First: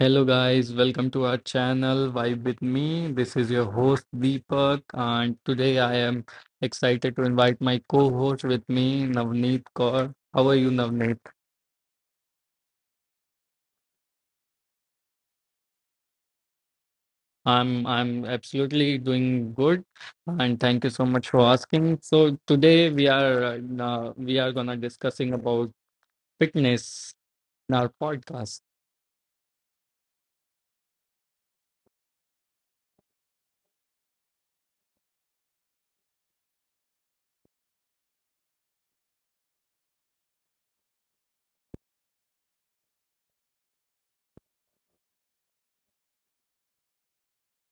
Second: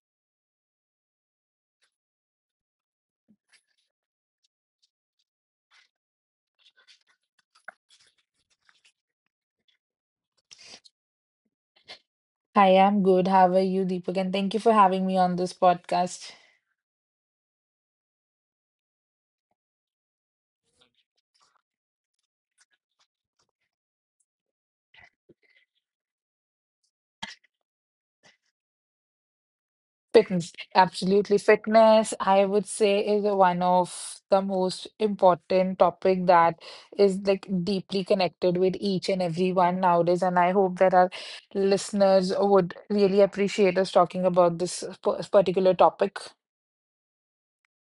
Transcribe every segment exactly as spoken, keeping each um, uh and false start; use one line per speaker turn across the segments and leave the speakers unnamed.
Hello guys, welcome to our channel Vibe with me. This is your host Deepak, and today I am excited to invite my co-host with me Navneet Kaur. How are you, Navneet?
Hi, I'm good. How are you, Deepak? And thank you for having me on this podcast.
I'm I'm absolutely doing good, and thank you so much for asking. So today we are uh, we are going to discussing about fitness in our podcast.
Fitness, absolutely. Fitness, I would say, is a one of the most important topic that is like deeply connected with each and everyone nowadays. And I hope that our listeners would really appreciate us talking about this p- particular topic.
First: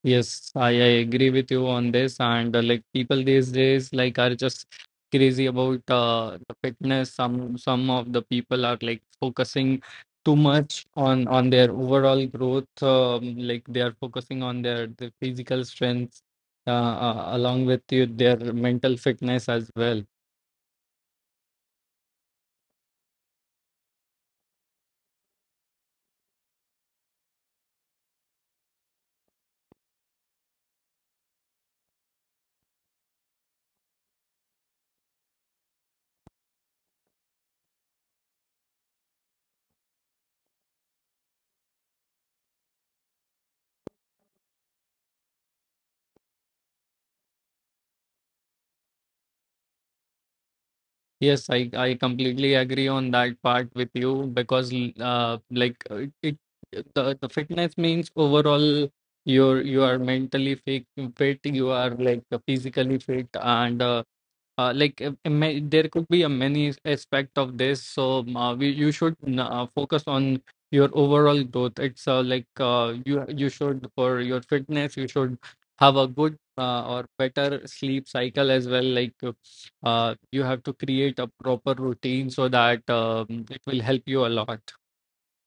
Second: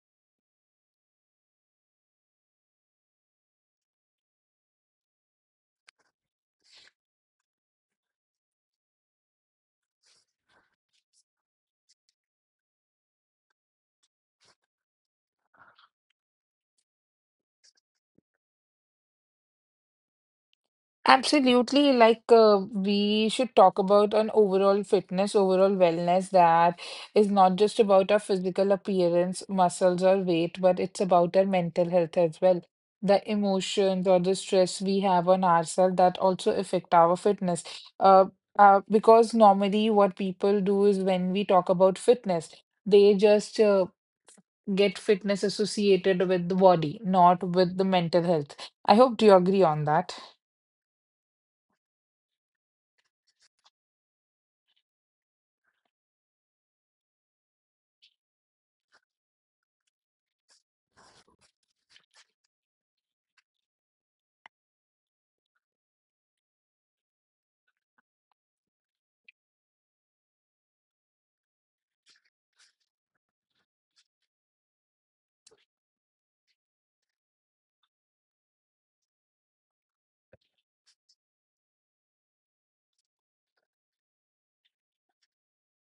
Yes, I, I agree with you on this. And uh, like people these days, like, are just crazy about uh, the fitness. Some some of the people are like focusing too much on on their overall growth. Um, like they are focusing on their, their physical strength, uh, uh, along with you, their mental fitness as well.
Absolutely, like uh, we should talk about an overall fitness, overall wellness that is not just about our physical appearance, muscles, or weight, but it's about our mental health as well. The emotions or the stress we have on ourselves that also affect our fitness. Uh, uh, because normally, what people do is when we talk about fitness, they just uh, get fitness associated with the body, not with the mental health. I hope you agree on that.
Yes, I, I completely agree on that part with you, because l- uh, like uh, it, it the, the fitness means overall you're you are mentally fit, fit you are, like, uh, physically fit, and uh, uh, like uh, uh, ma- there could be a many aspect of this. So um, uh, we, you should n- uh, focus on your overall growth. It's uh, like, uh, you you should, for your fitness, you should have a good uh, or better sleep cycle as well, like uh, you have to create a proper routine so that um, it will help you a lot.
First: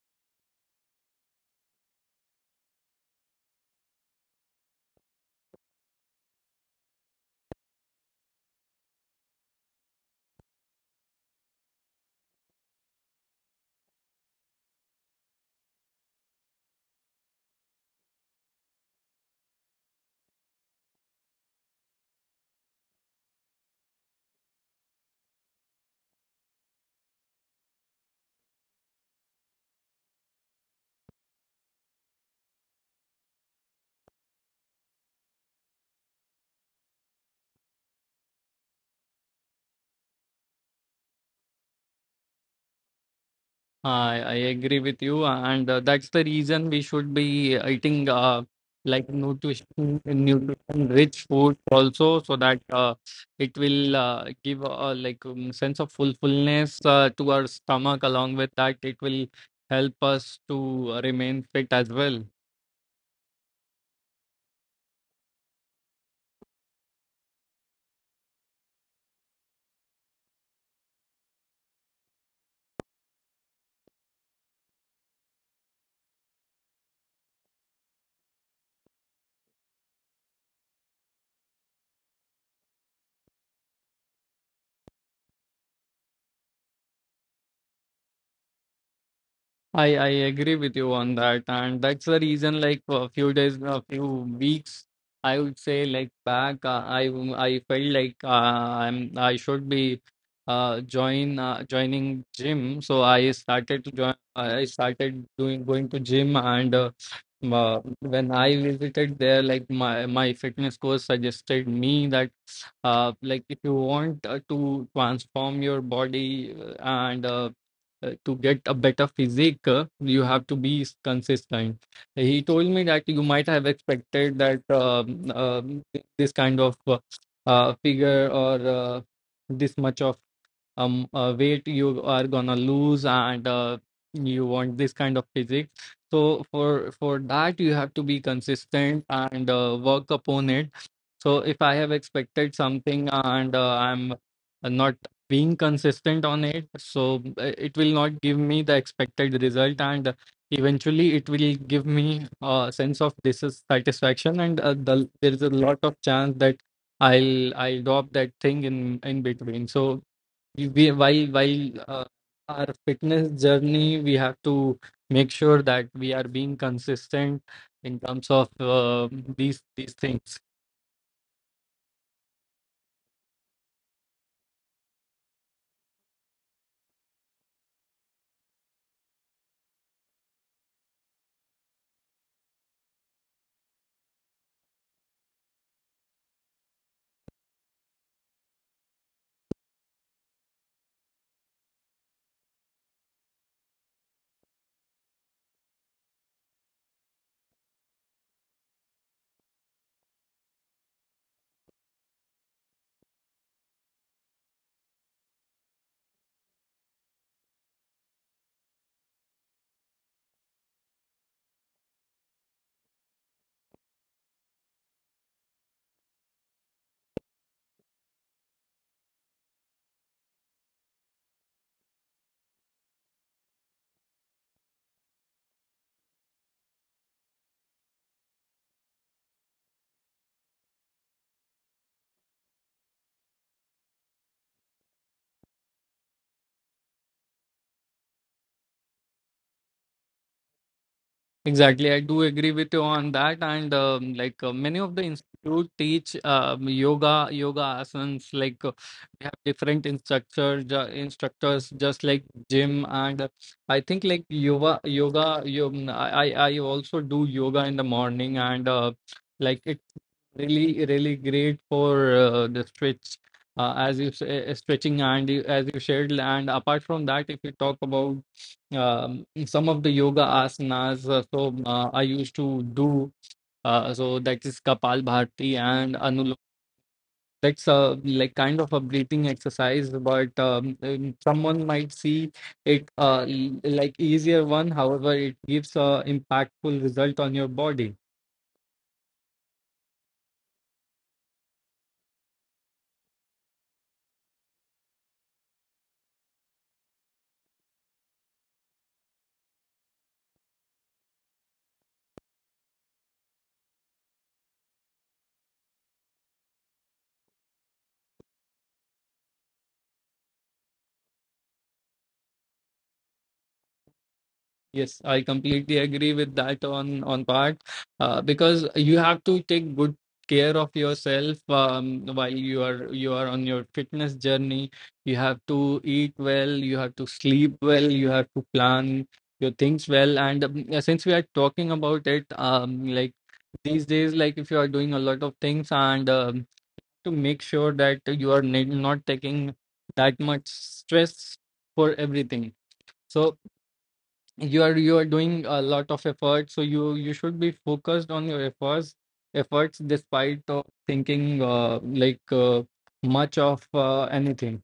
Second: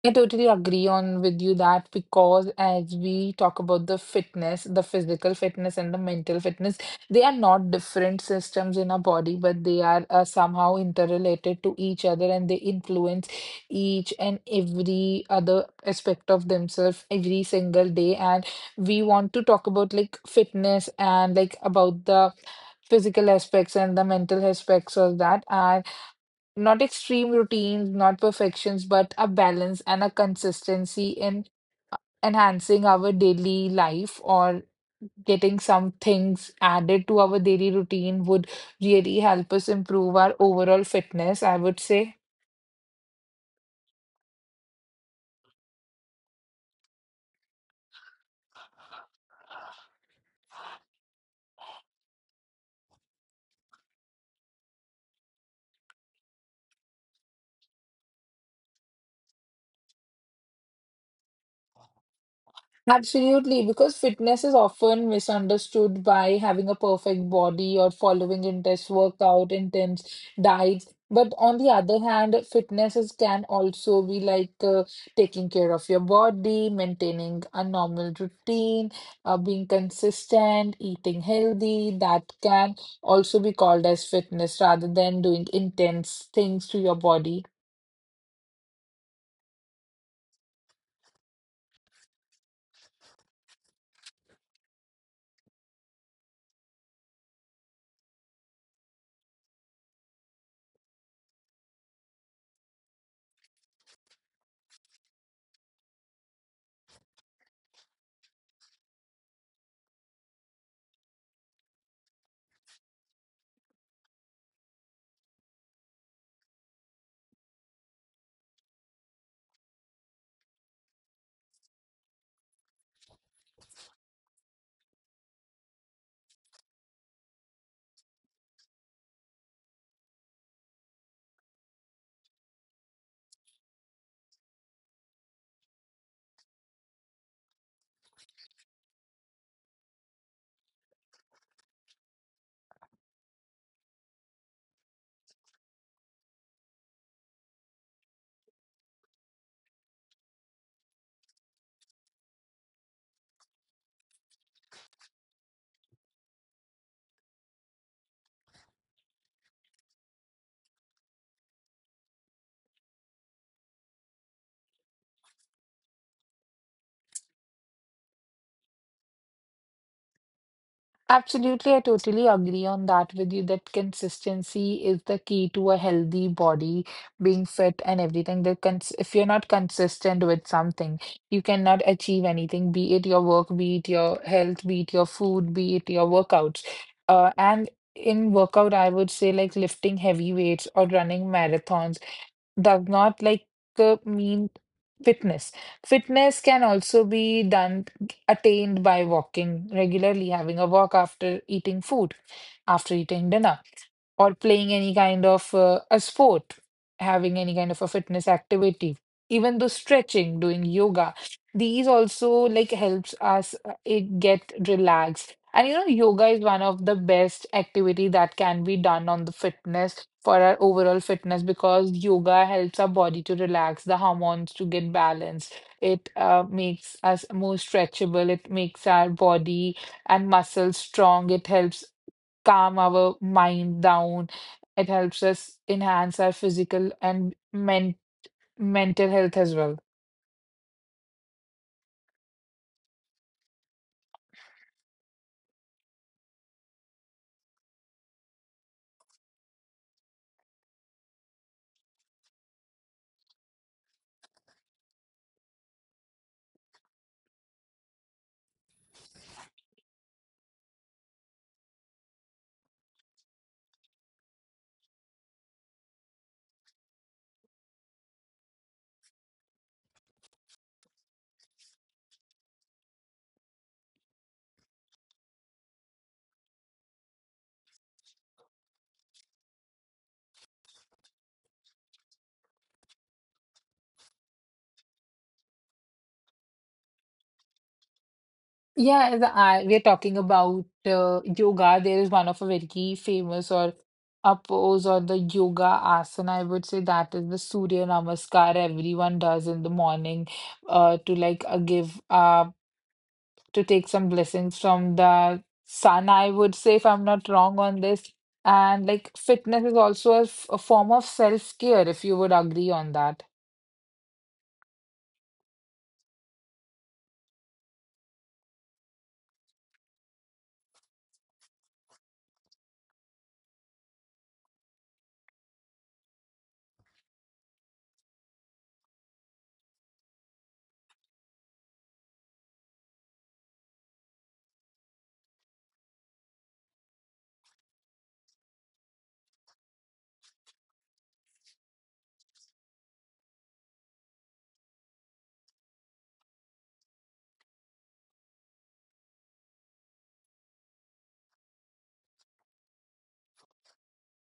I totally agree on with you that because as we talk about the fitness, the physical fitness and the mental fitness, they are not different systems in our body, but they are uh, somehow interrelated to each other and they influence each and every other aspect of themselves every single day. And we want to talk about like fitness and like about the physical aspects and the mental aspects of that. And not extreme routines, not perfections, but a balance and a consistency in enhancing our daily life or getting some things added to our daily routine would really help us improve our overall fitness, I would say.
I, I agree with you, and uh, that's the reason we should be eating uh, like nutrition, nutrition-rich food also, so that uh, it will uh, give a like um, sense of fulfillment uh, to our stomach. Along with that, it will help us to remain fit as well.
Absolutely, because fitness is often misunderstood by having a perfect body or following intense workout, intense diets. But on the other hand, fitness is, can also be like uh, taking care of your body, maintaining a normal routine, uh, being consistent, eating healthy. That can also be called as fitness rather than doing intense things to your body.
I I agree with you on that, and that's the reason. Like a few days, a few weeks, I would say, like, back, uh, I w- I felt like uh, I'm I should be uh join uh, joining gym. So I started to join. I started doing going to gym, and uh, m- uh, when I visited there, like, my my fitness coach suggested me that uh, like if you want uh, to transform your body uh, and uh, uh, to get a better physique, uh, you have to be s- consistent. He told me that you might have expected that, um, um, th- this kind of uh, uh, figure or uh, this much of um, uh, weight you are gonna lose, and uh, you want this kind of physique. So for for that you have to be consistent and uh, work upon it. So if I have expected something and uh, I'm not being consistent on it, so uh, it will not give me the expected result, and eventually it will give me uh, a sense of dissatisfaction, and uh, the, there is a lot of chance that I'll I'll drop that thing in in between. So we we- while while uh, our fitness journey, we have to make sure that we are being consistent in terms of uh, these these things.
Absolutely, I totally agree on that with you that consistency is the key to a healthy body, being fit and everything. That cons if you're not consistent with something, you cannot achieve anything, be it your work, be it your health, be it your food, be it your workouts. Uh, and in workout, I would say like lifting heavy weights or running marathons does not like uh, mean fitness. Fitness can also be done attained by walking regularly, having a walk after eating food, after eating dinner, or playing any kind of uh, a sport, having any kind of a fitness activity. Even though stretching, doing yoga, these also like helps us uh, it get relaxed. And you know, yoga is one of the best activity that can be done on the fitness for our overall fitness because yoga helps our body to relax, the hormones to get balanced. It uh, makes us more stretchable. It makes our body and muscles strong. It helps calm our mind down. It helps us enhance our physical and men mental health as well.
Exactly, I do agree with you on that, and um, like uh, many of the institute teach um, yoga, yoga asanas. Like uh, we have different instructors, ju- instructors just like gym, and uh, I think like yoga, yoga. yo- I I I also do yoga in the morning, and uh, like it's really really great for uh, the stretch, uh, as you say, uh, stretching, and you- as you shared. And apart from that, if you talk about um, some of the yoga asanas. Uh, so uh, I used to do uh, so that is Kapalbhati and Anulom. That's a like kind of a breathing exercise, but um, um, someone might see it, uh, e- like, easier one. However, it gives a impactful result on your body.
Yeah, as I, we are talking about uh, yoga. There is one of a very famous or a pose or the yoga asana. I would say that is the Surya Namaskar everyone does in the morning, uh, to like uh, give uh to take some blessings from the sun. I would say if I'm not wrong on this, and like fitness is also a, f- a form of self-care if you would agree on that.
Yes, I completely agree with that on on part, uh, because you have to take good care of yourself, um, while you are you are on your fitness journey. You have to eat well, you have to sleep well, you have to plan your things well. And um, yeah, since we are talking about it, um, like these days, like if you are doing a lot of things, and um, to make sure that you are ne- not taking that much stress for everything. So you are you are doing a lot of effort, so you you should be focused on your efforts efforts despite of thinking, uh, like, uh, much of uh, anything.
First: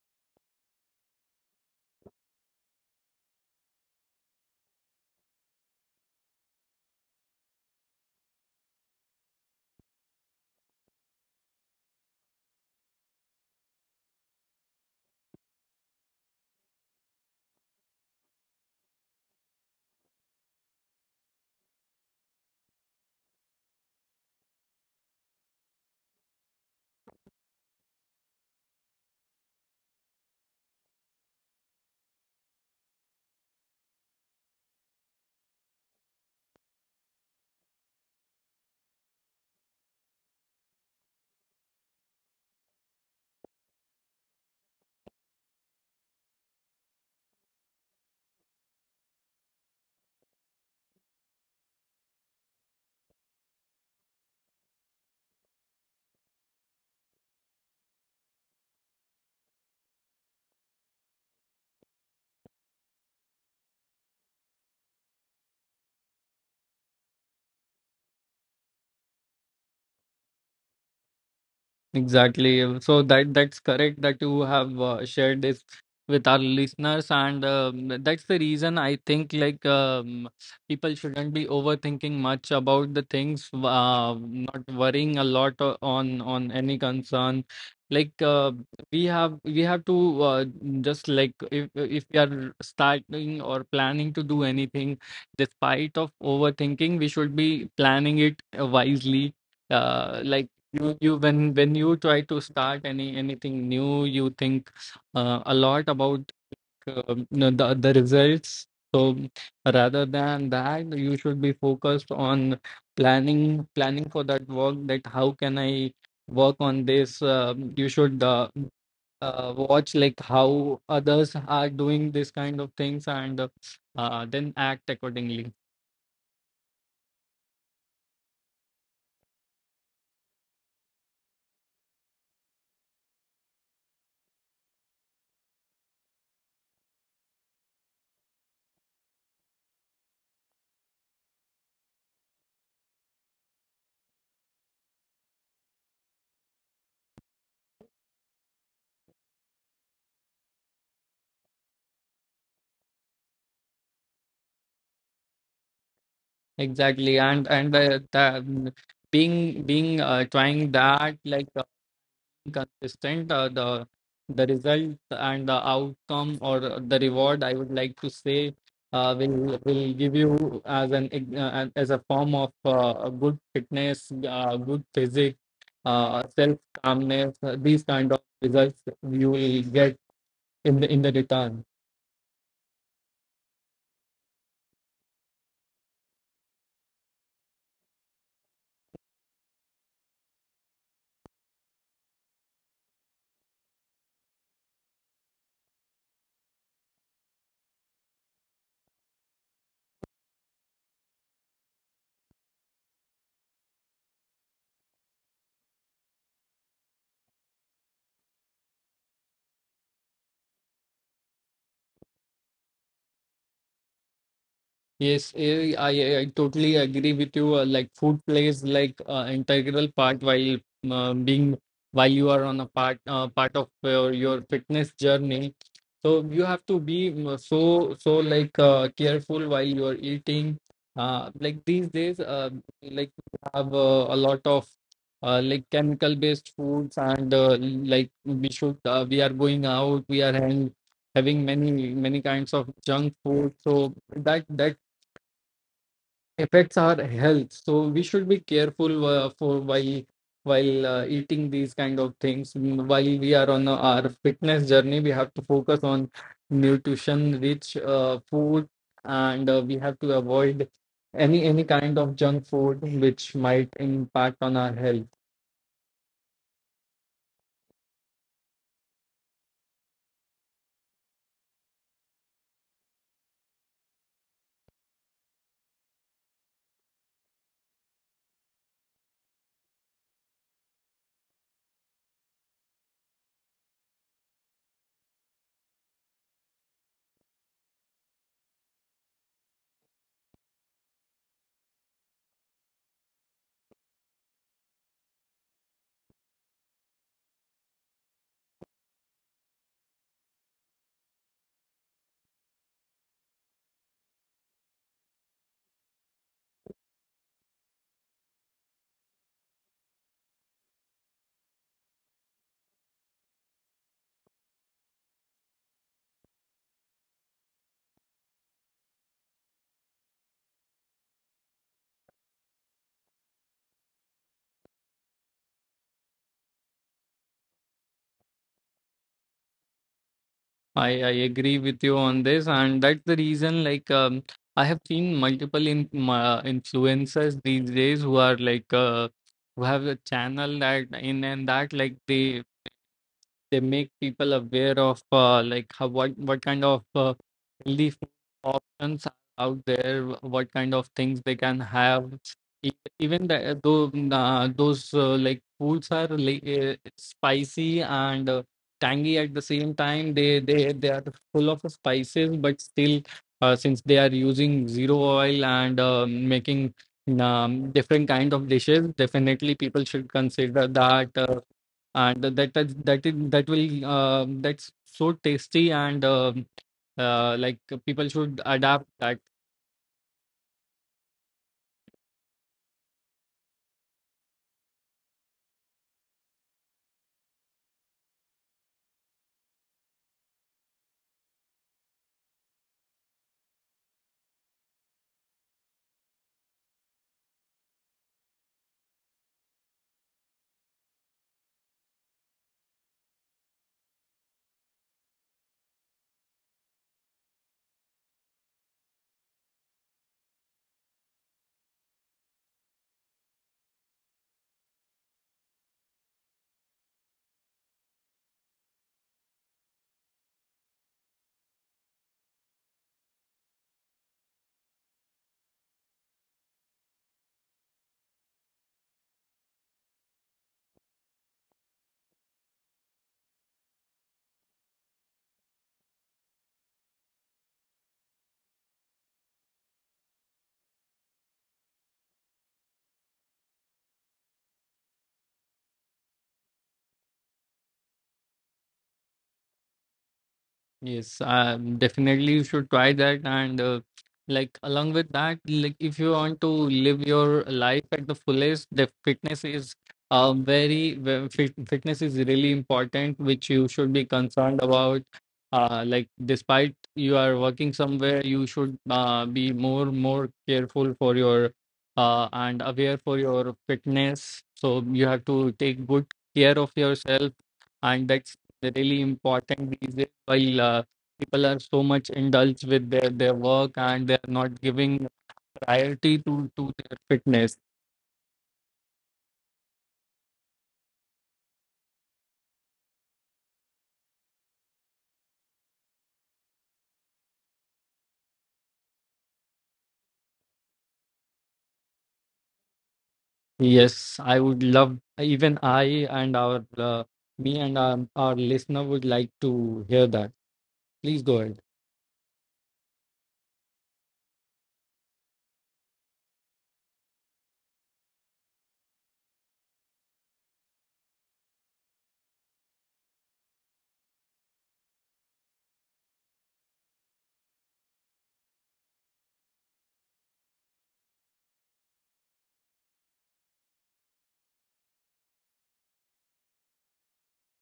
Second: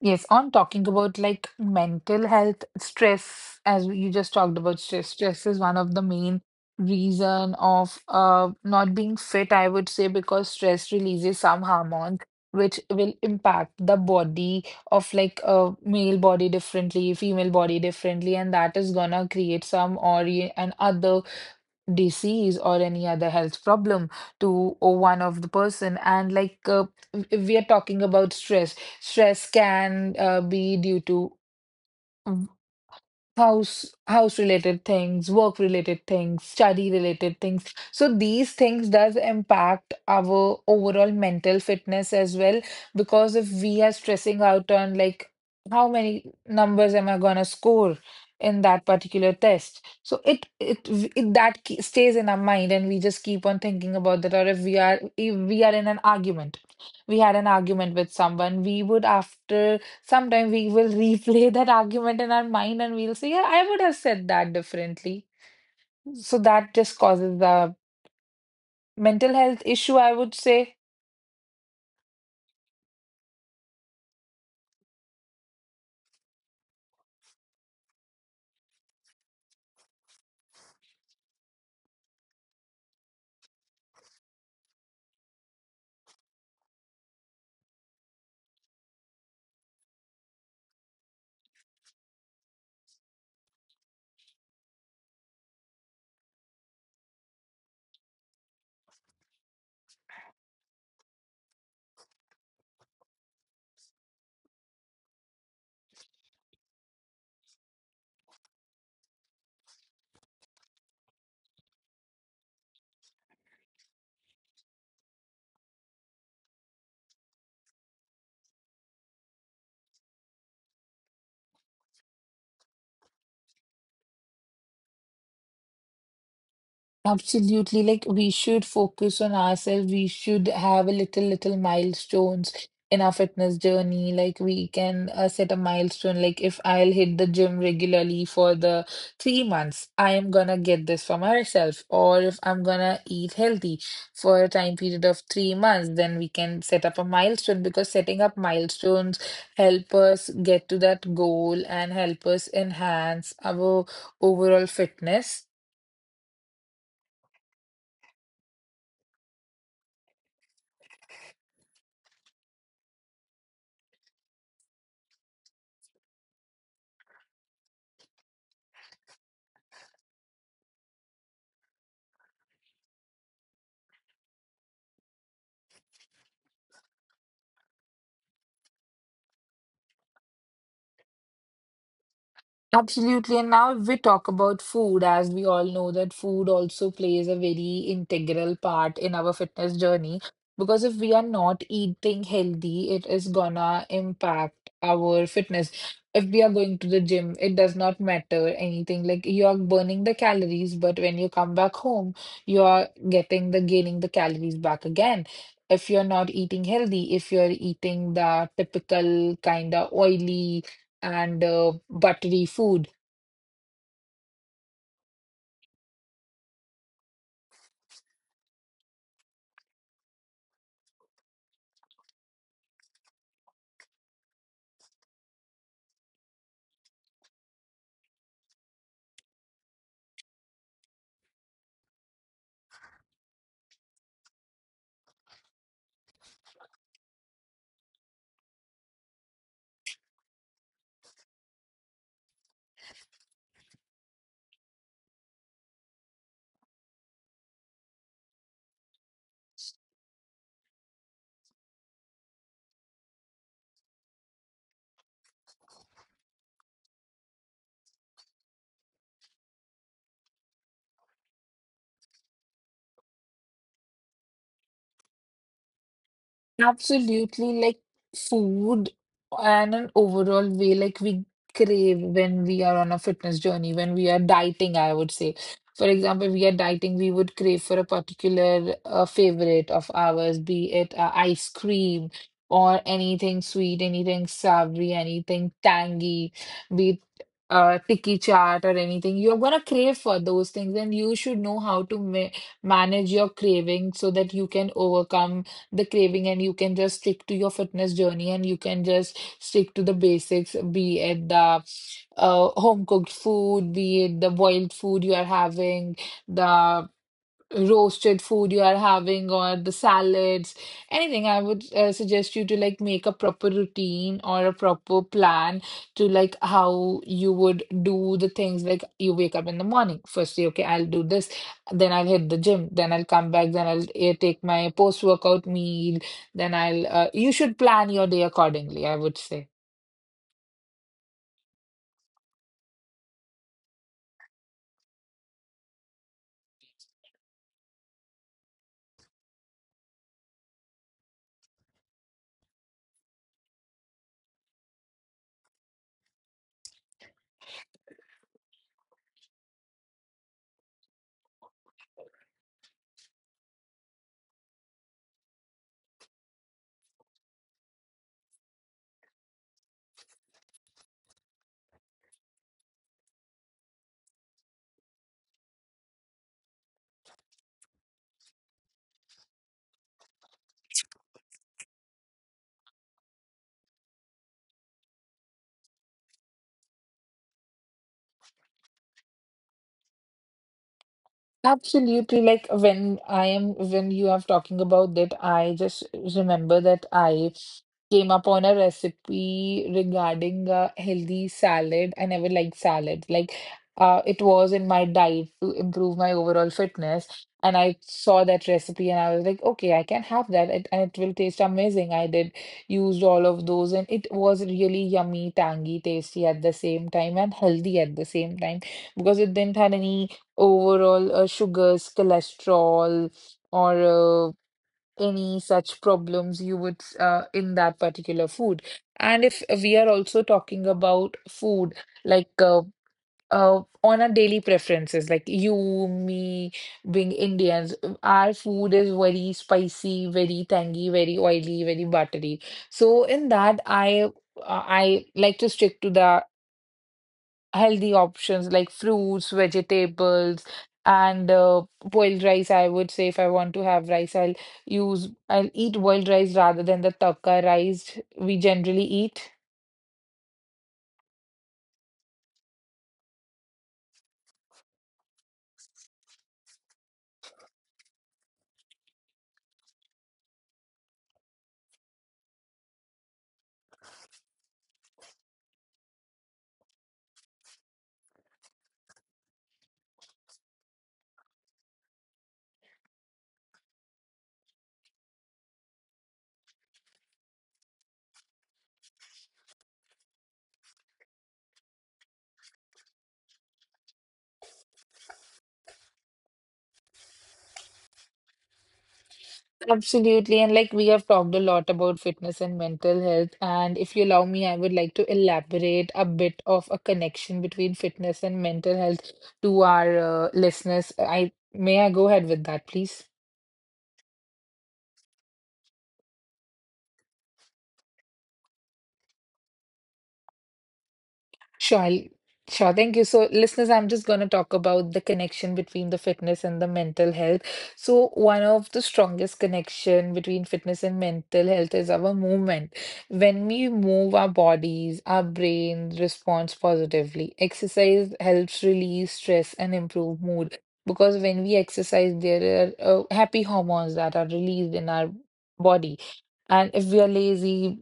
Yes, on talking about like mental health stress, as you just talked about stress, stress is one of the main reason of uh not being fit, I would say, because stress releases some hormones which will impact the body of like a male body differently, female body differently, and that is gonna create some or and other disease or any other health problem to o- one of the person. And like uh, w- we are talking about stress stress can uh, be due to house house related things, work related things, study related things. So these things does impact our overall mental fitness as well, because if we are stressing out on like how many numbers am I going to score in that particular test. So it it, v- it that ke- stays in our mind and we just keep on thinking about that. Or if we are if we are in an argument, we had an argument with someone, we would after. Sometimes we will replay that argument in our mind and we'll say, yeah, I would have said that differently. So that just causes a mental health issue, I would say.
Exactly. So that that's correct that you have uh, shared this with our listeners, and um, that's the reason I think, like, um, people shouldn't be overthinking much about the things, uh, not worrying a lot o- on on any concern. Like uh, we have we have to, uh, just like, if if we are starting or planning to do anything, despite of overthinking, we should be planning it uh, wisely. Uh, like you you when when you try to start any anything new, you think uh, a lot about, um, you know, the the results. So rather than that, you should be focused on planning planning for that work, that how can I work on this. Um, you should uh, uh, watch like how others are doing this kind of things, and uh, uh, then act accordingly.
Absolutely. Like we should focus on ourselves. We should have a little, little milestones in our fitness journey. Like we can uh, set a milestone. Like if I'll hit the gym regularly for the three months, I am gonna get this for myself. Or if I'm gonna eat healthy for a time period of three months, then we can set up a milestone because setting up milestones help us get to that goal and help us enhance our overall fitness.
Exactly, and and uh, the, being being uh, trying that, like, consistent, uh, the the result and the outcome or the reward, I would like to say, uh, will will give you as an ex- uh, an- as a form of uh, a good fitness, uh, good physique, uh, self calmness, uh, these kind of results you will get in the in the return.
Absolutely. And now, if we talk about food, as we all know that food also plays a very integral part in our fitness journey, because if we are not eating healthy, it is gonna impact our fitness. If we are going to the gym, it does not matter anything. Like you are burning the calories, but when you come back home, you are getting the gaining the calories back again. If you're not eating healthy, if you're eating the typical kind of oily and uh, buttery food.
Yes, eh, I, I totally agree with you. Uh, like food plays, like, uh, integral part while, um being while you are on a, part uh, part of your, your fitness journey. So you have to be, mm, so so like uh, careful while you are eating. Uh, like these days, uh, like we have uh, a lot of uh, like chemical based foods, and uh, like we should uh, we are going out, we are having having many many kinds of junk food. So that that affects our health, so we should be careful, uh, for while while uh, eating these kind of things. Mm, while we are on uh, our fitness journey, we have to focus on nutrition rich uh, food, and uh, we have to avoid any any kind of junk food which might impact on our health.
Absolutely, like food and an overall way, like we crave when we are on a fitness journey, when we are dieting, I would say. For example, we are dieting, we would crave for a particular uh, favorite of ours, be it uh, ice cream or anything sweet, anything savory, anything tangy, be it uh, tikki chaat or anything. You're gonna crave for those things, and you should know how to ma manage your craving so that you can overcome the craving and you can just stick to your fitness journey and you can just stick to the basics, be it the uh, home cooked food, be it the boiled food you are having, the roasted food you are having or the salads, anything. I would uh, suggest you to like make a proper routine or a proper plan to like how you would do the things. Like you wake up in the morning. Firstly, okay, I'll do this, then I'll hit the gym, then I'll come back, then I'll uh, take my post-workout meal, then I'll uh, you should plan your day accordingly, I would say.
I, I agree with you on this, and that's the reason. Like, um, I have seen multiple in, uh, influencers these days who are like, uh, who have a channel that in and that like they they make people aware of, uh, like, how, what what kind of uh, healthy food options are out there, wh- what kind of things they can have. E- Even the, though uh, those uh, like foods are like, uh, spicy and uh, tangy at the same time, they they they are full of spices, but still, uh, since they are using zero oil and uh, making um, different kind of dishes, definitely people should consider that. Uh, and that that that is- that will uh, that's so tasty, and um uh, like people should adapt that.
Absolutely. Like when I am, when you are talking about that, I just remember that I came upon a recipe regarding a healthy salad. I never liked salad. Like, uh, it was in my diet to improve my overall fitness. And I saw that recipe and I was like, okay, I can have that it, and it will taste amazing. I did used all of those and it was really yummy, tangy, tasty at the same time and healthy at the same time because it didn't have any overall uh, sugars, cholesterol, or uh, any such problems you would uh, in that particular food. And if we are also talking about food, like uh, uh, on our daily preferences, like you, me, being Indians, our food is very spicy, very tangy, very oily, very buttery. So in that, I uh, I like to stick to that healthy options like fruits, vegetables, and uh, boiled rice. I would say if I want to have rice, I'll use I'll eat boiled rice rather than the taka rice we generally eat.
Yes, um, definitely you should try that. And uh, like along with that, like if you want to live your life at the fullest, the fitness is uh, very ve- fit, fitness is really important, which you should be concerned about. Uh, like despite you are working somewhere, you should uh, be more more careful for your, uh, and aware for your fitness. So you have to take good care of yourself, and that's really important these days while uh, people are so much indulged with their, their work, and they're not giving priority to, to their fitness.
Absolutely. And like we have talked a lot about fitness and mental health. And if you allow me, I would like to elaborate a bit of a connection between fitness and mental health to our uh, listeners. I may I go ahead with that, please?
Yes, I would love, even I and our, uh, me and our, our listener would like to hear that. Please go ahead.
Sure. Sure. Thank you. So, listeners, I'm just going to talk about the connection between the fitness and the mental health. So, one of the strongest connection between fitness and mental health is our movement. When we move our bodies, our brain responds positively. Exercise helps release stress and improve mood because when we exercise, there are uh, happy hormones that are released in our body. And if we are lazy,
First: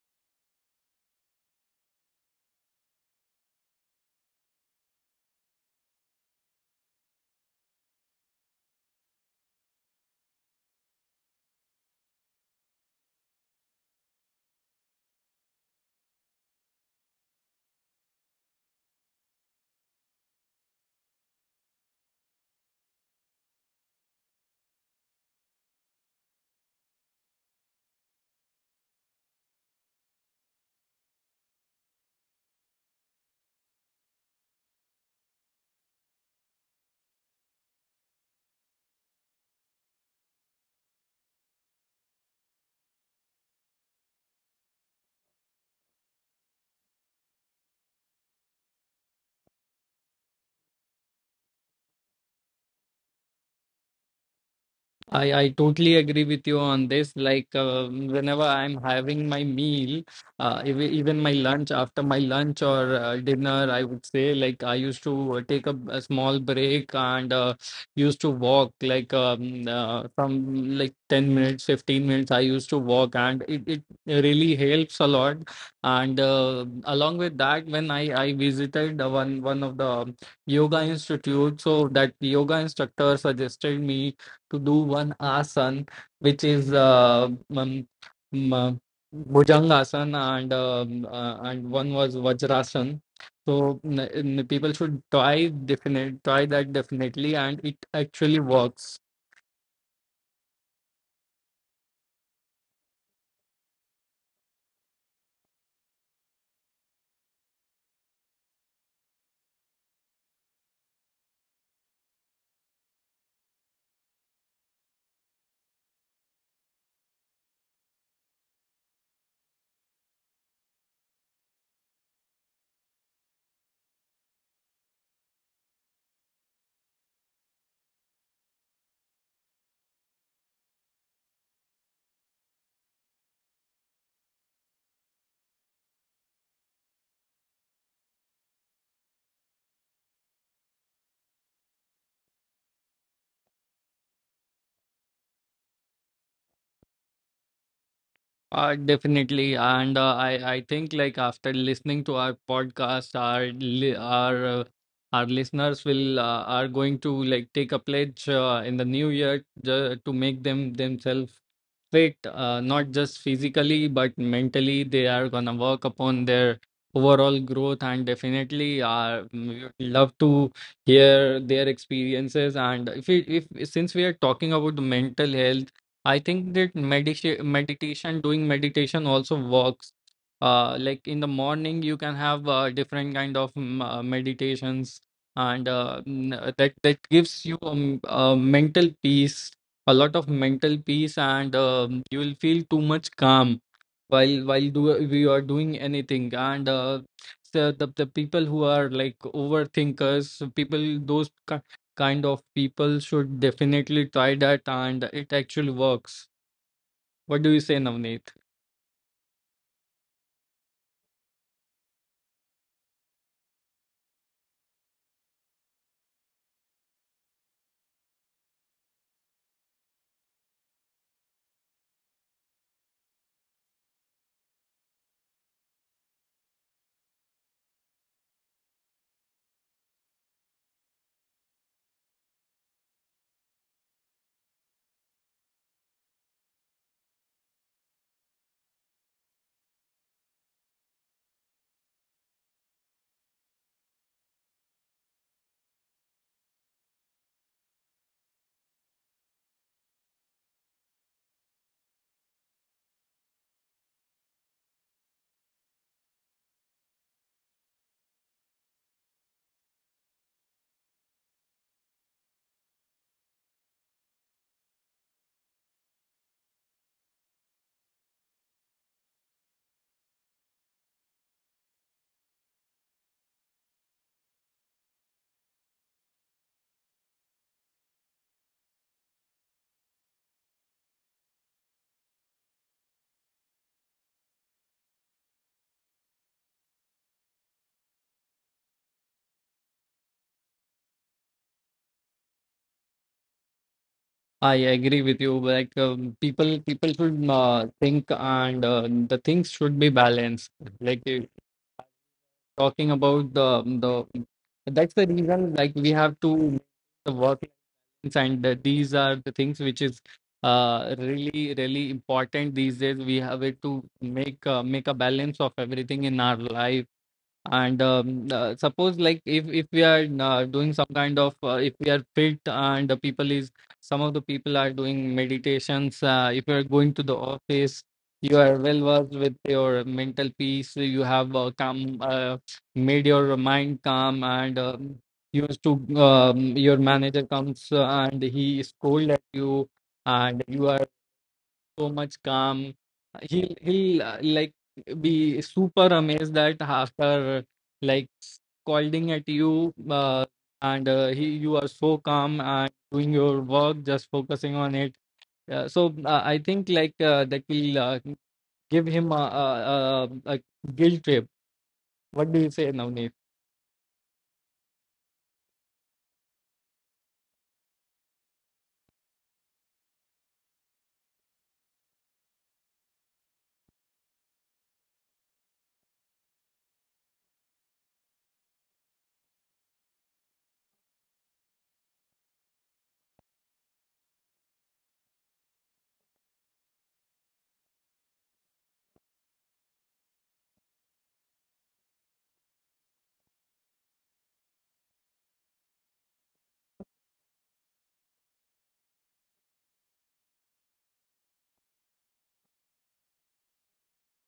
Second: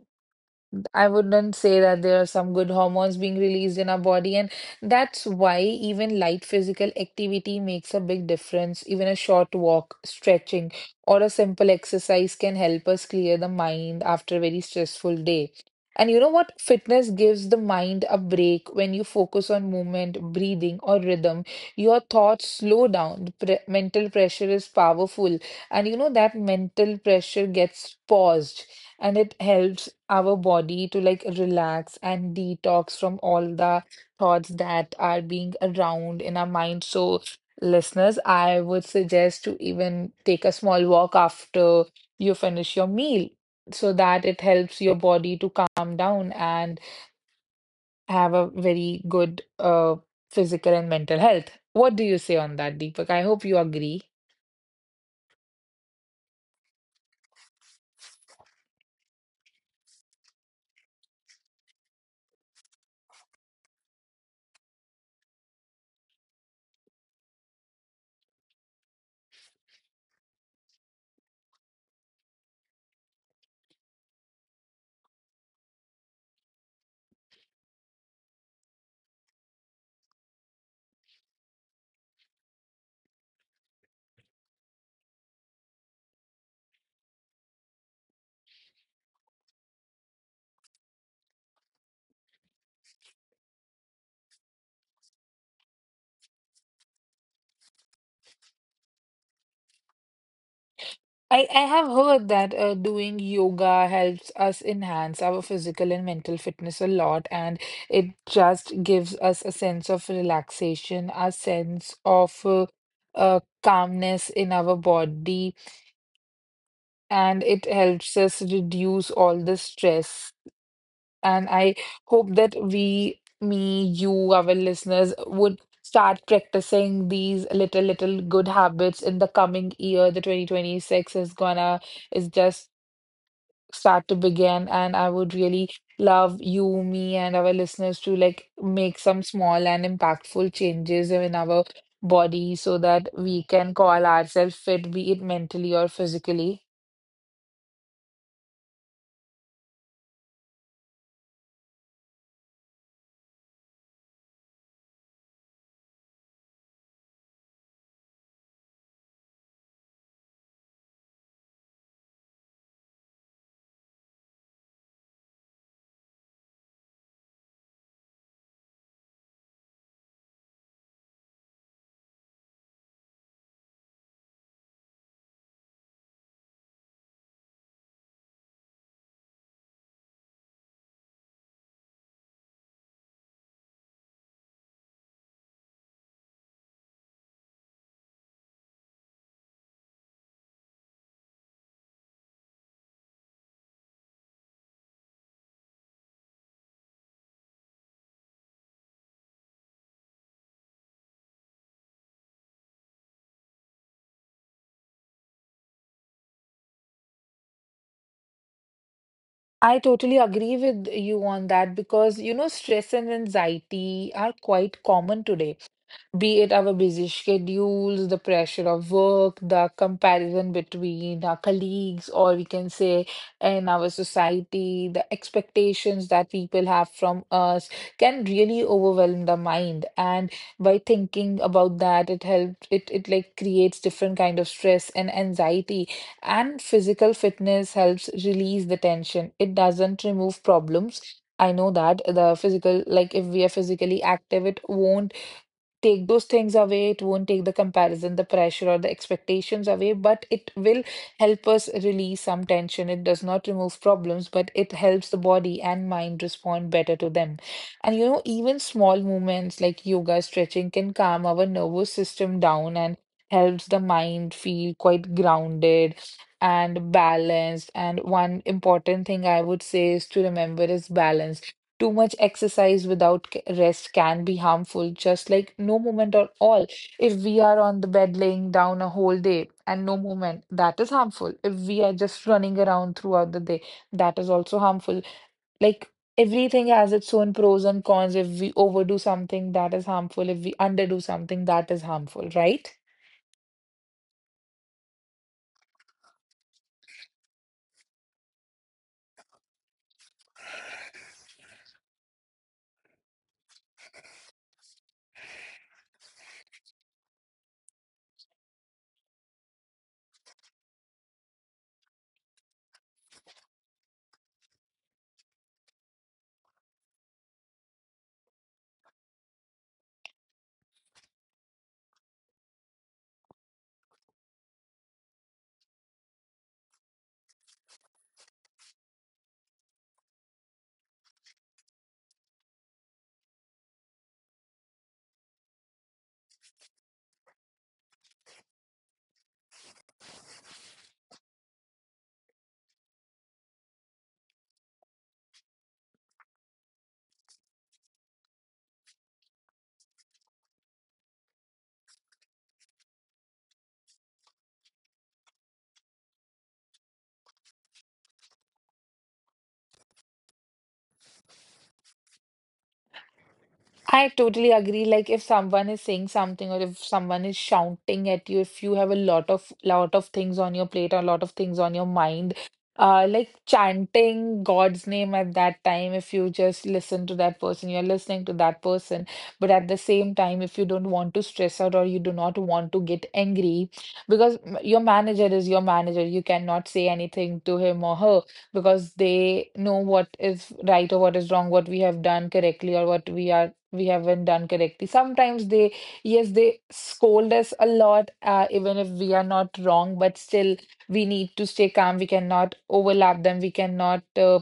I wouldn't say that there are some good hormones being released in our body, and that's why even light physical activity makes a big difference. Even a short walk, stretching, or a simple exercise can help us clear the mind after a very stressful day. And you know what? Fitness gives the mind a break when you focus on movement, breathing, or rhythm. Your thoughts slow down. The pre- mental pressure is powerful, and you know that mental pressure gets paused and it helps our body to like relax and detox from all the thoughts that are being around in our mind. So, listeners, I would suggest to even take a small walk after you finish your meal so that it helps your body to calm down and have a very good uh, physical and mental health. What do you say on that, Deepak? I hope you agree.
I, I totally agree with you on this. Like, um whenever I'm having my meal, uh, ev even my lunch, after my lunch or uh, dinner, I would say, like, I used to uh, take a, a small break, and uh, used to walk, like, um, uh, from like ten minutes, fifteen minutes, I used to walk, and it, it really helps a lot. And uh, along with that, when I, I visited uh, one, one of the um, yoga institute, so that yoga instructor suggested me to do one asana, which is uh, um, um, uh, Bhujangasana, and um, uh, and one was Vajrasana. So n- n- people should try definite try that definitely, and it actually works.
I, I have heard that uh, doing yoga helps us enhance our physical and mental fitness a lot, and it just gives us a sense of relaxation, a sense of uh, uh, calmness in our body, and it helps us reduce all the stress. And I hope that we, me, you, our listeners, would start practicing these little, little good habits in the coming year. The twenty twenty-six is gonna is just start to begin, and I would really love you, me, and our listeners to like make some small and impactful changes in our body so that we can call ourselves fit, be it mentally or physically.
Uh, definitely, and uh, I I think, like, after listening to our podcast, our li our uh, our listeners will uh, are going to, like, take a pledge uh, in the new year ju- to make them themselves fit, uh, not just physically but mentally. They are gonna work upon their overall growth, and definitely, uh, we would love to hear their experiences. And if we if since we are talking about the mental health, I think that meditation, meditation, doing meditation also works. Uh, like in the morning, you can have uh, different kind of mm, uh, meditations, and uh, n- uh, that that gives you um, uh, mental peace, a lot of mental peace, and um, you will feel too much calm while while do we are doing anything. And uh, so the the people who are like overthinkers, people, those kind of people should definitely try that, and it actually works. What do you say, Navneet?
I totally agree with you on that because you know stress and anxiety are quite common today, be it our busy schedules, the pressure of work, the comparison between our colleagues, or we can say in our society, the expectations that people have from us can really overwhelm the mind. And by thinking about that, it helps it it like creates different kind of stress and anxiety. And physical fitness helps release the tension. It doesn't remove problems. I know that the physical, like if we are physically active, it won't take those things away. It won't take the comparison, the pressure, or the expectations away, but it will help us release some tension. It does not remove problems, but it helps the body and mind respond better to them. And you know, even small movements like yoga, stretching can calm our nervous system down and helps the mind feel quite grounded and balanced. And one important thing I would say is to remember is balance. Too much exercise without c- rest can be harmful, just like no movement at all. If we are on the bed laying down a whole day and no movement, that is harmful. If we are just running around throughout the day, that is also harmful. Like everything has its own pros and cons. If we overdo something, that is harmful. If we underdo something, that is harmful, right?
I agree with you. Like um, people people should uh, think, and uh, the things should be balanced. Like uh, talking about the the That's the reason, like, we have to make the work balance. And uh, these are the things which is uh really really important these days. We have it to make uh, make a balance of everything in our life. And um, uh, suppose, like, if if we are uh, doing some kind of uh, if we are fit and the people is some of the people are doing meditations. Uh, if you are going to the office, you are well versed with your mental peace, you have uh, calm uh, made your mind calm, and um, used to um, your manager comes, uh, and he scold at you, and you are so much calm. He'll he'll uh, like be super amazed that after like scolding at you, uh, and uh, he you are so calm and doing your work, just focusing on it. Uh, so uh, I think, like, uh, that will uh, give him a, a, a, a guilt trip. What do you say now?
I totally agree. Like if someone is saying something or if someone is shouting at you, if you have a lot of lot of things on your plate, or a lot of things on your mind, uh, like chanting God's name at that time, if you just listen to that person, you're listening to that person. But at the same time, if you don't want to stress out or you do not want to get angry, because m- your manager is your manager, you cannot say anything to him or her because they know what is right or what is wrong, what we have done correctly or what we are we haven't done correctly. Sometimes they, yes, they scold us a lot, uh, even if we are not wrong, but still we need to stay calm. We cannot overlap them. We cannot uh,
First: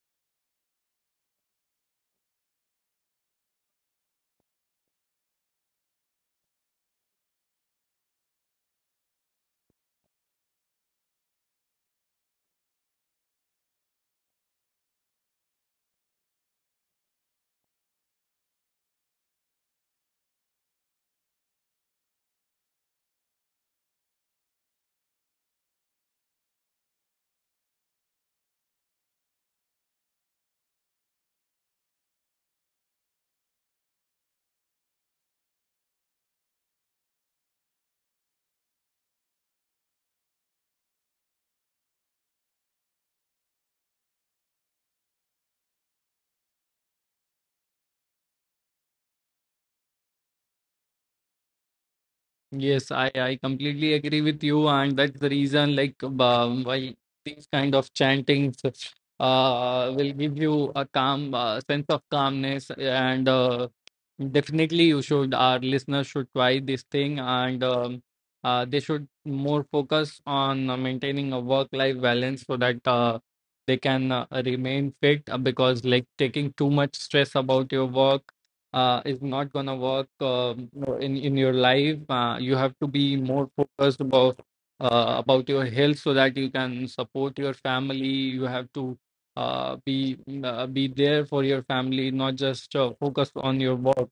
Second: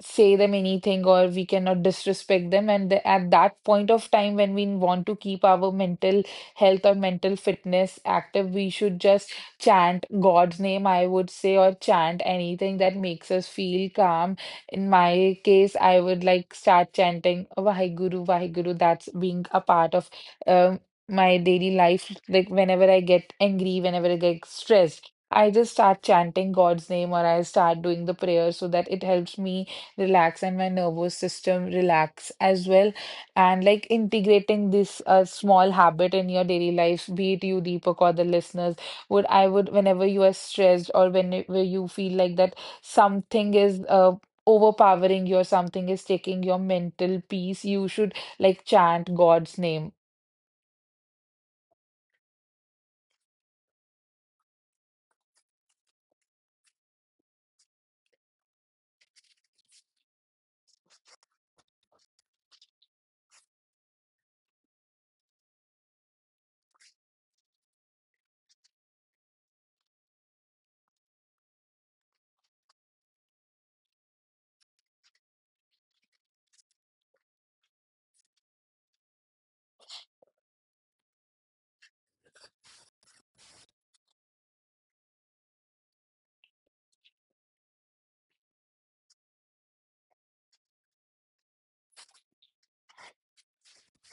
say them anything or we cannot disrespect them. And the, at that point of time, when we want to keep our mental health or mental fitness active, we should just chant God's name, I would say, or chant anything that makes us feel calm. In my case, I would like start chanting Vaheguru, Vaheguru. That's being a part of um, my daily life. Like whenever I get angry, whenever I get stressed. I just start chanting God's name or I start doing the prayer so that it helps me relax and my nervous system relax as well. And like integrating this uh, small habit in your daily life, be it you, Deepak, or the listeners, would I would whenever you are stressed or whenever you feel like that something is uh, overpowering you or something is taking your mental peace, you should like chant God's name.
Yes, I, I completely agree with you, and that's the reason, like, um, why these kind of chantings uh, will give you a calm uh, sense of calmness. And uh, definitely, you should, our listeners should try this thing. And um, uh, they should more focus on uh, maintaining a work-life balance so that uh, they can uh, remain fit. uh, Because, like, taking too much stress about your work uh, is not gonna work um, in in your life. Uh, you have to be more focused about uh, about your health so that you can support your family. You have to uh, be uh, be there for your family, not just uh, focus on your work.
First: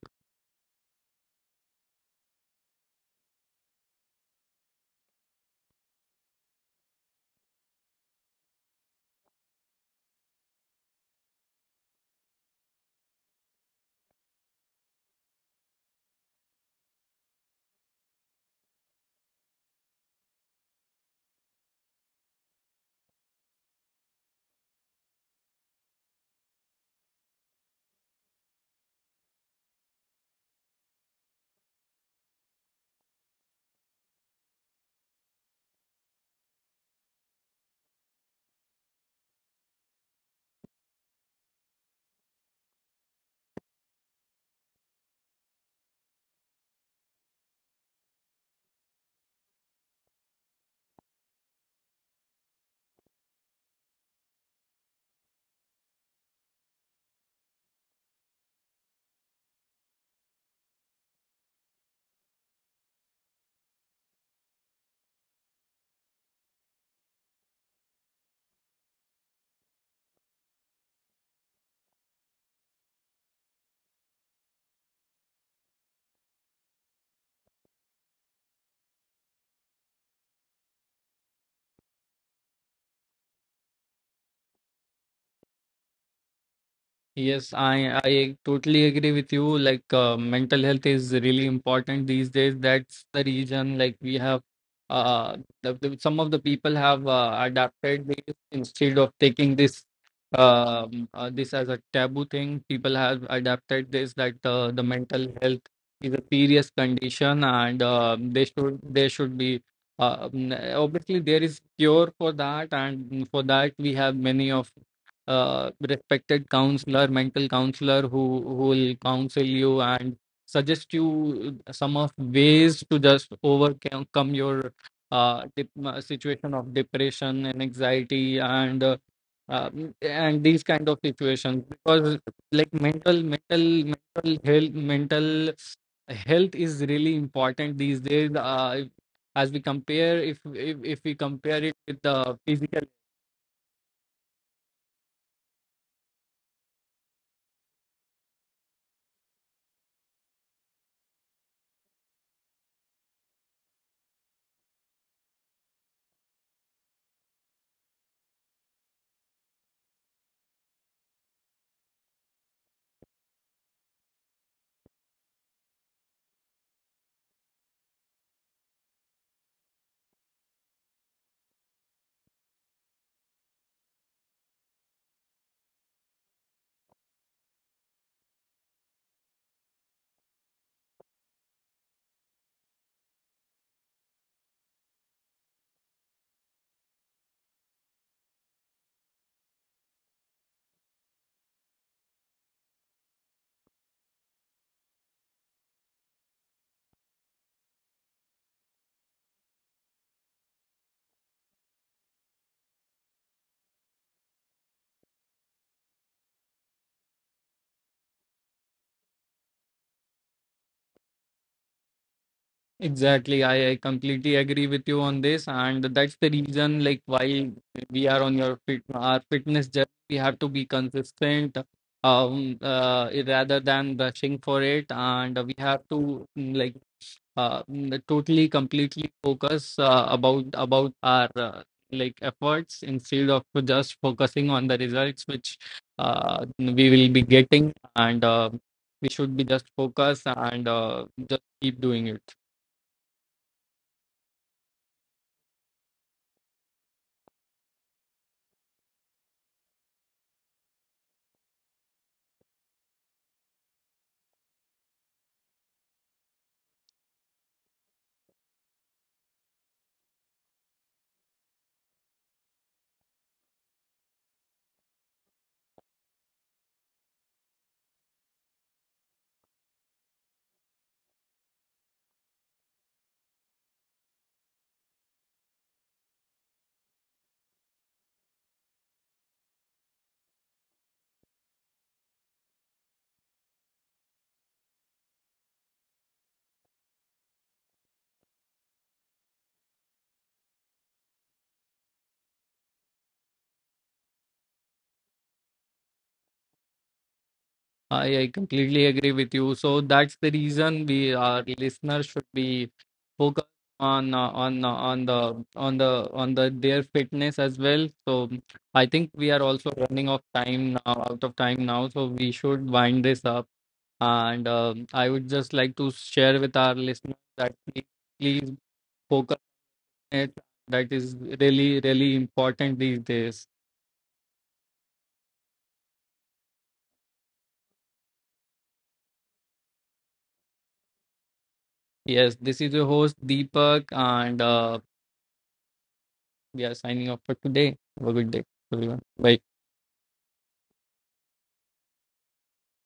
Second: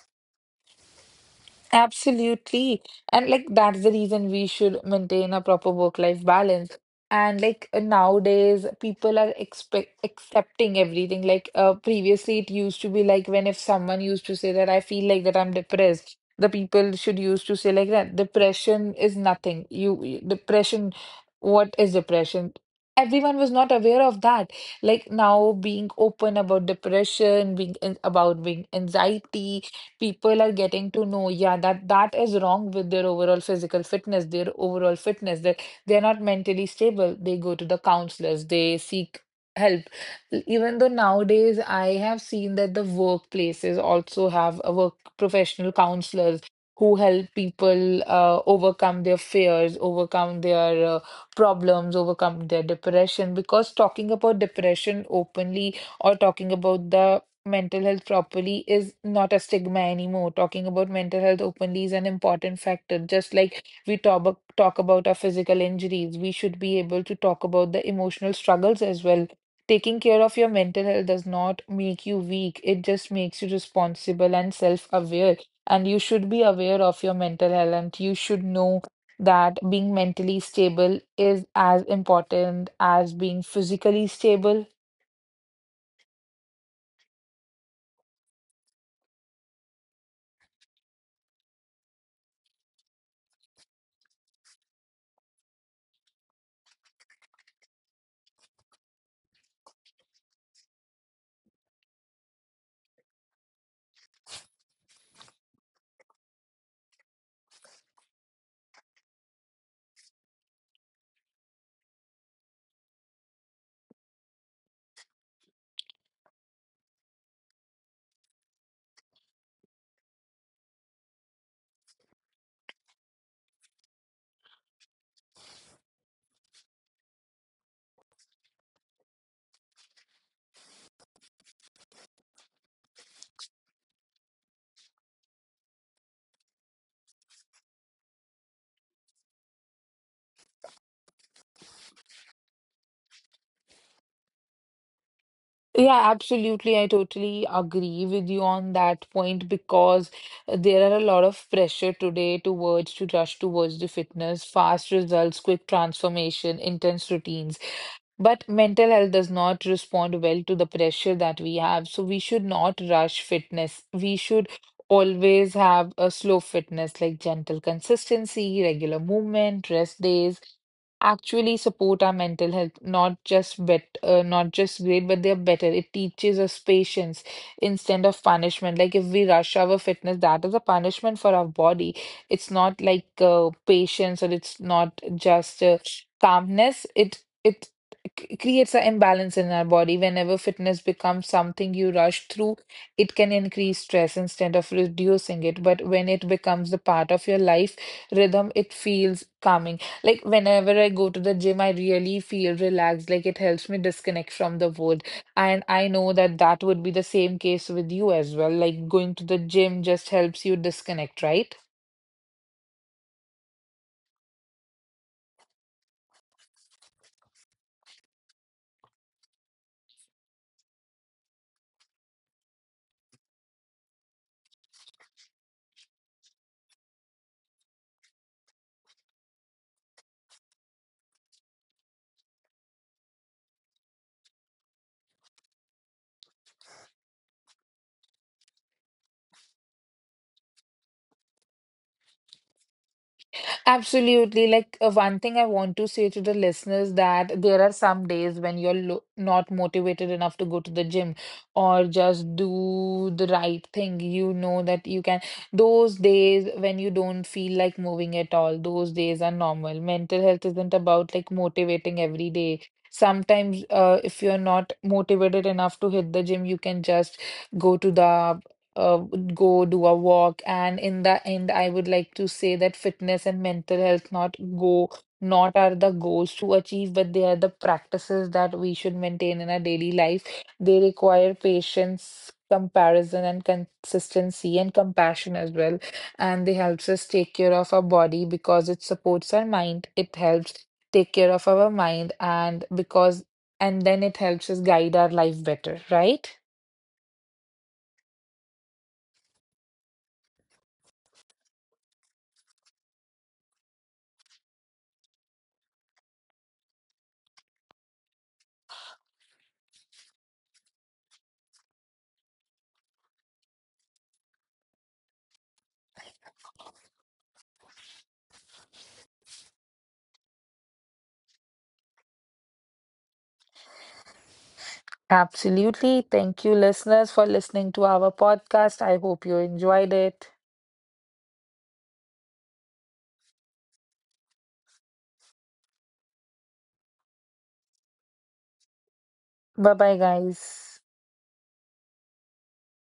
Absolutely. And like that's the reason we should maintain a proper work-life balance. And like uh, nowadays people are expect accepting everything. Like uh, previously it used to be like when if someone used to say that I feel like that I'm depressed, the people should used to say like that depression is nothing. You you- depression, what is depression? Everyone was not aware of that. Like now being open about depression, being in, about being anxiety, people are getting to know, yeah, that that is wrong with their overall physical fitness, their overall fitness, that they're not mentally stable. They go to the counselors, they seek help. E- Even though nowadays I have seen that the workplaces also have a work professional counselors who help people uh, overcome their fears, overcome their uh, problems, overcome their depression. Because talking about depression openly or talking about the mental health properly is not a stigma anymore. Talking about mental health openly is an important factor. Just like we talk, abo- talk about our physical injuries, we should be able to talk about the emotional struggles as well. Taking care of your mental health does not make you weak, it just makes you responsible and self aware. And you should be aware of your mental health, and you should know that being mentally stable is as important as being physically stable.
Yes, I I totally agree with you. Like uh, mental health is really important these days. That's the reason, like, we have uh the, the, some of the people have uh, adapted this instead of taking this um uh, this as a taboo thing. People have adapted this that uh, the mental health is a serious condition, and uh, they should they should be uh, n- obviously there is cure for that, and for that we have many of uh, respected counselor, mental counselor, who who will counsel you and suggest you some of ways to just overcome your uh, dip, uh, situation of depression and anxiety, and uh, uh, and these kind of situations, because like mental mental mental health mental health is really important these days. Uh, if- as we compare, if, if if we compare it with the physical.
Yeah, absolutely. I totally agree with you on that point because there are a lot of pressure today towards to rush towards the fitness, fast results, quick transformation, intense routines. But mental health does not respond well to the pressure that we have. So we should not rush fitness. We should always have a slow fitness like gentle consistency, regular movement, rest days actually support our mental health, not just bet uh, not just great, but they're better. It teaches us patience instead of punishment. Like if we rush our fitness, that is a punishment for our body. It's not like uh, patience, or it's not just uh, calmness. It it c- creates an imbalance in our body. Whenever fitness becomes something you rush through, it can increase stress instead of reducing it. But when it becomes the part of your life rhythm, it feels calming. Like whenever I go to the gym, I really feel relaxed. Like it helps me disconnect from the world. And I know that that would be the same case with you as well. Like going to the gym just helps you disconnect, right?
Exactly. I, I completely agree with you on this. And that's the reason, like, while we are on your fit, our fitness journey, we have to be consistent, um, uh, rather than rushing for it. And we have to, mm, like, uh, mm, totally, completely focus uh, about about our uh, like efforts, instead of just focusing on the results which uh, we will be getting. And uh, we should be just focus and uh, just keep doing it.
Absolutely. Like uh, one thing I want to say to the listeners that there are some days when you're lo not motivated enough to go to the gym or just do the right thing. You know that you can. Those days when you don't feel like moving at all, those days are normal. Mental health isn't about like motivating every day. Sometimes, uh, if you're not motivated enough to hit the gym, you can just go to the uh, go do a walk. And in the end, I would like to say that fitness and mental health not go not are the goals to achieve, but they are the practices that we should maintain in our daily life. They require patience, comparison, and consistency and compassion as well. And they helps us take care of our body because it supports our mind. It helps take care of our mind and because and then it helps us guide our life better, right?
I, I completely agree with you. So that's the reason we, our listeners, should be focused on uh, on uh, on the on the on the their fitness as well. So I think we are also running off time now, out of time now. So we should wind this up. And um, I would just like to share with our listeners that please, please focus on it. That is really really important these days.
Absolutely. Thank you, listeners, for listening to our podcast. I hope you enjoyed it.
Yes, this is your host Deepak and. Uh, We are signing off for today. Have a good day, everyone. Bye.
Bye bye, guys.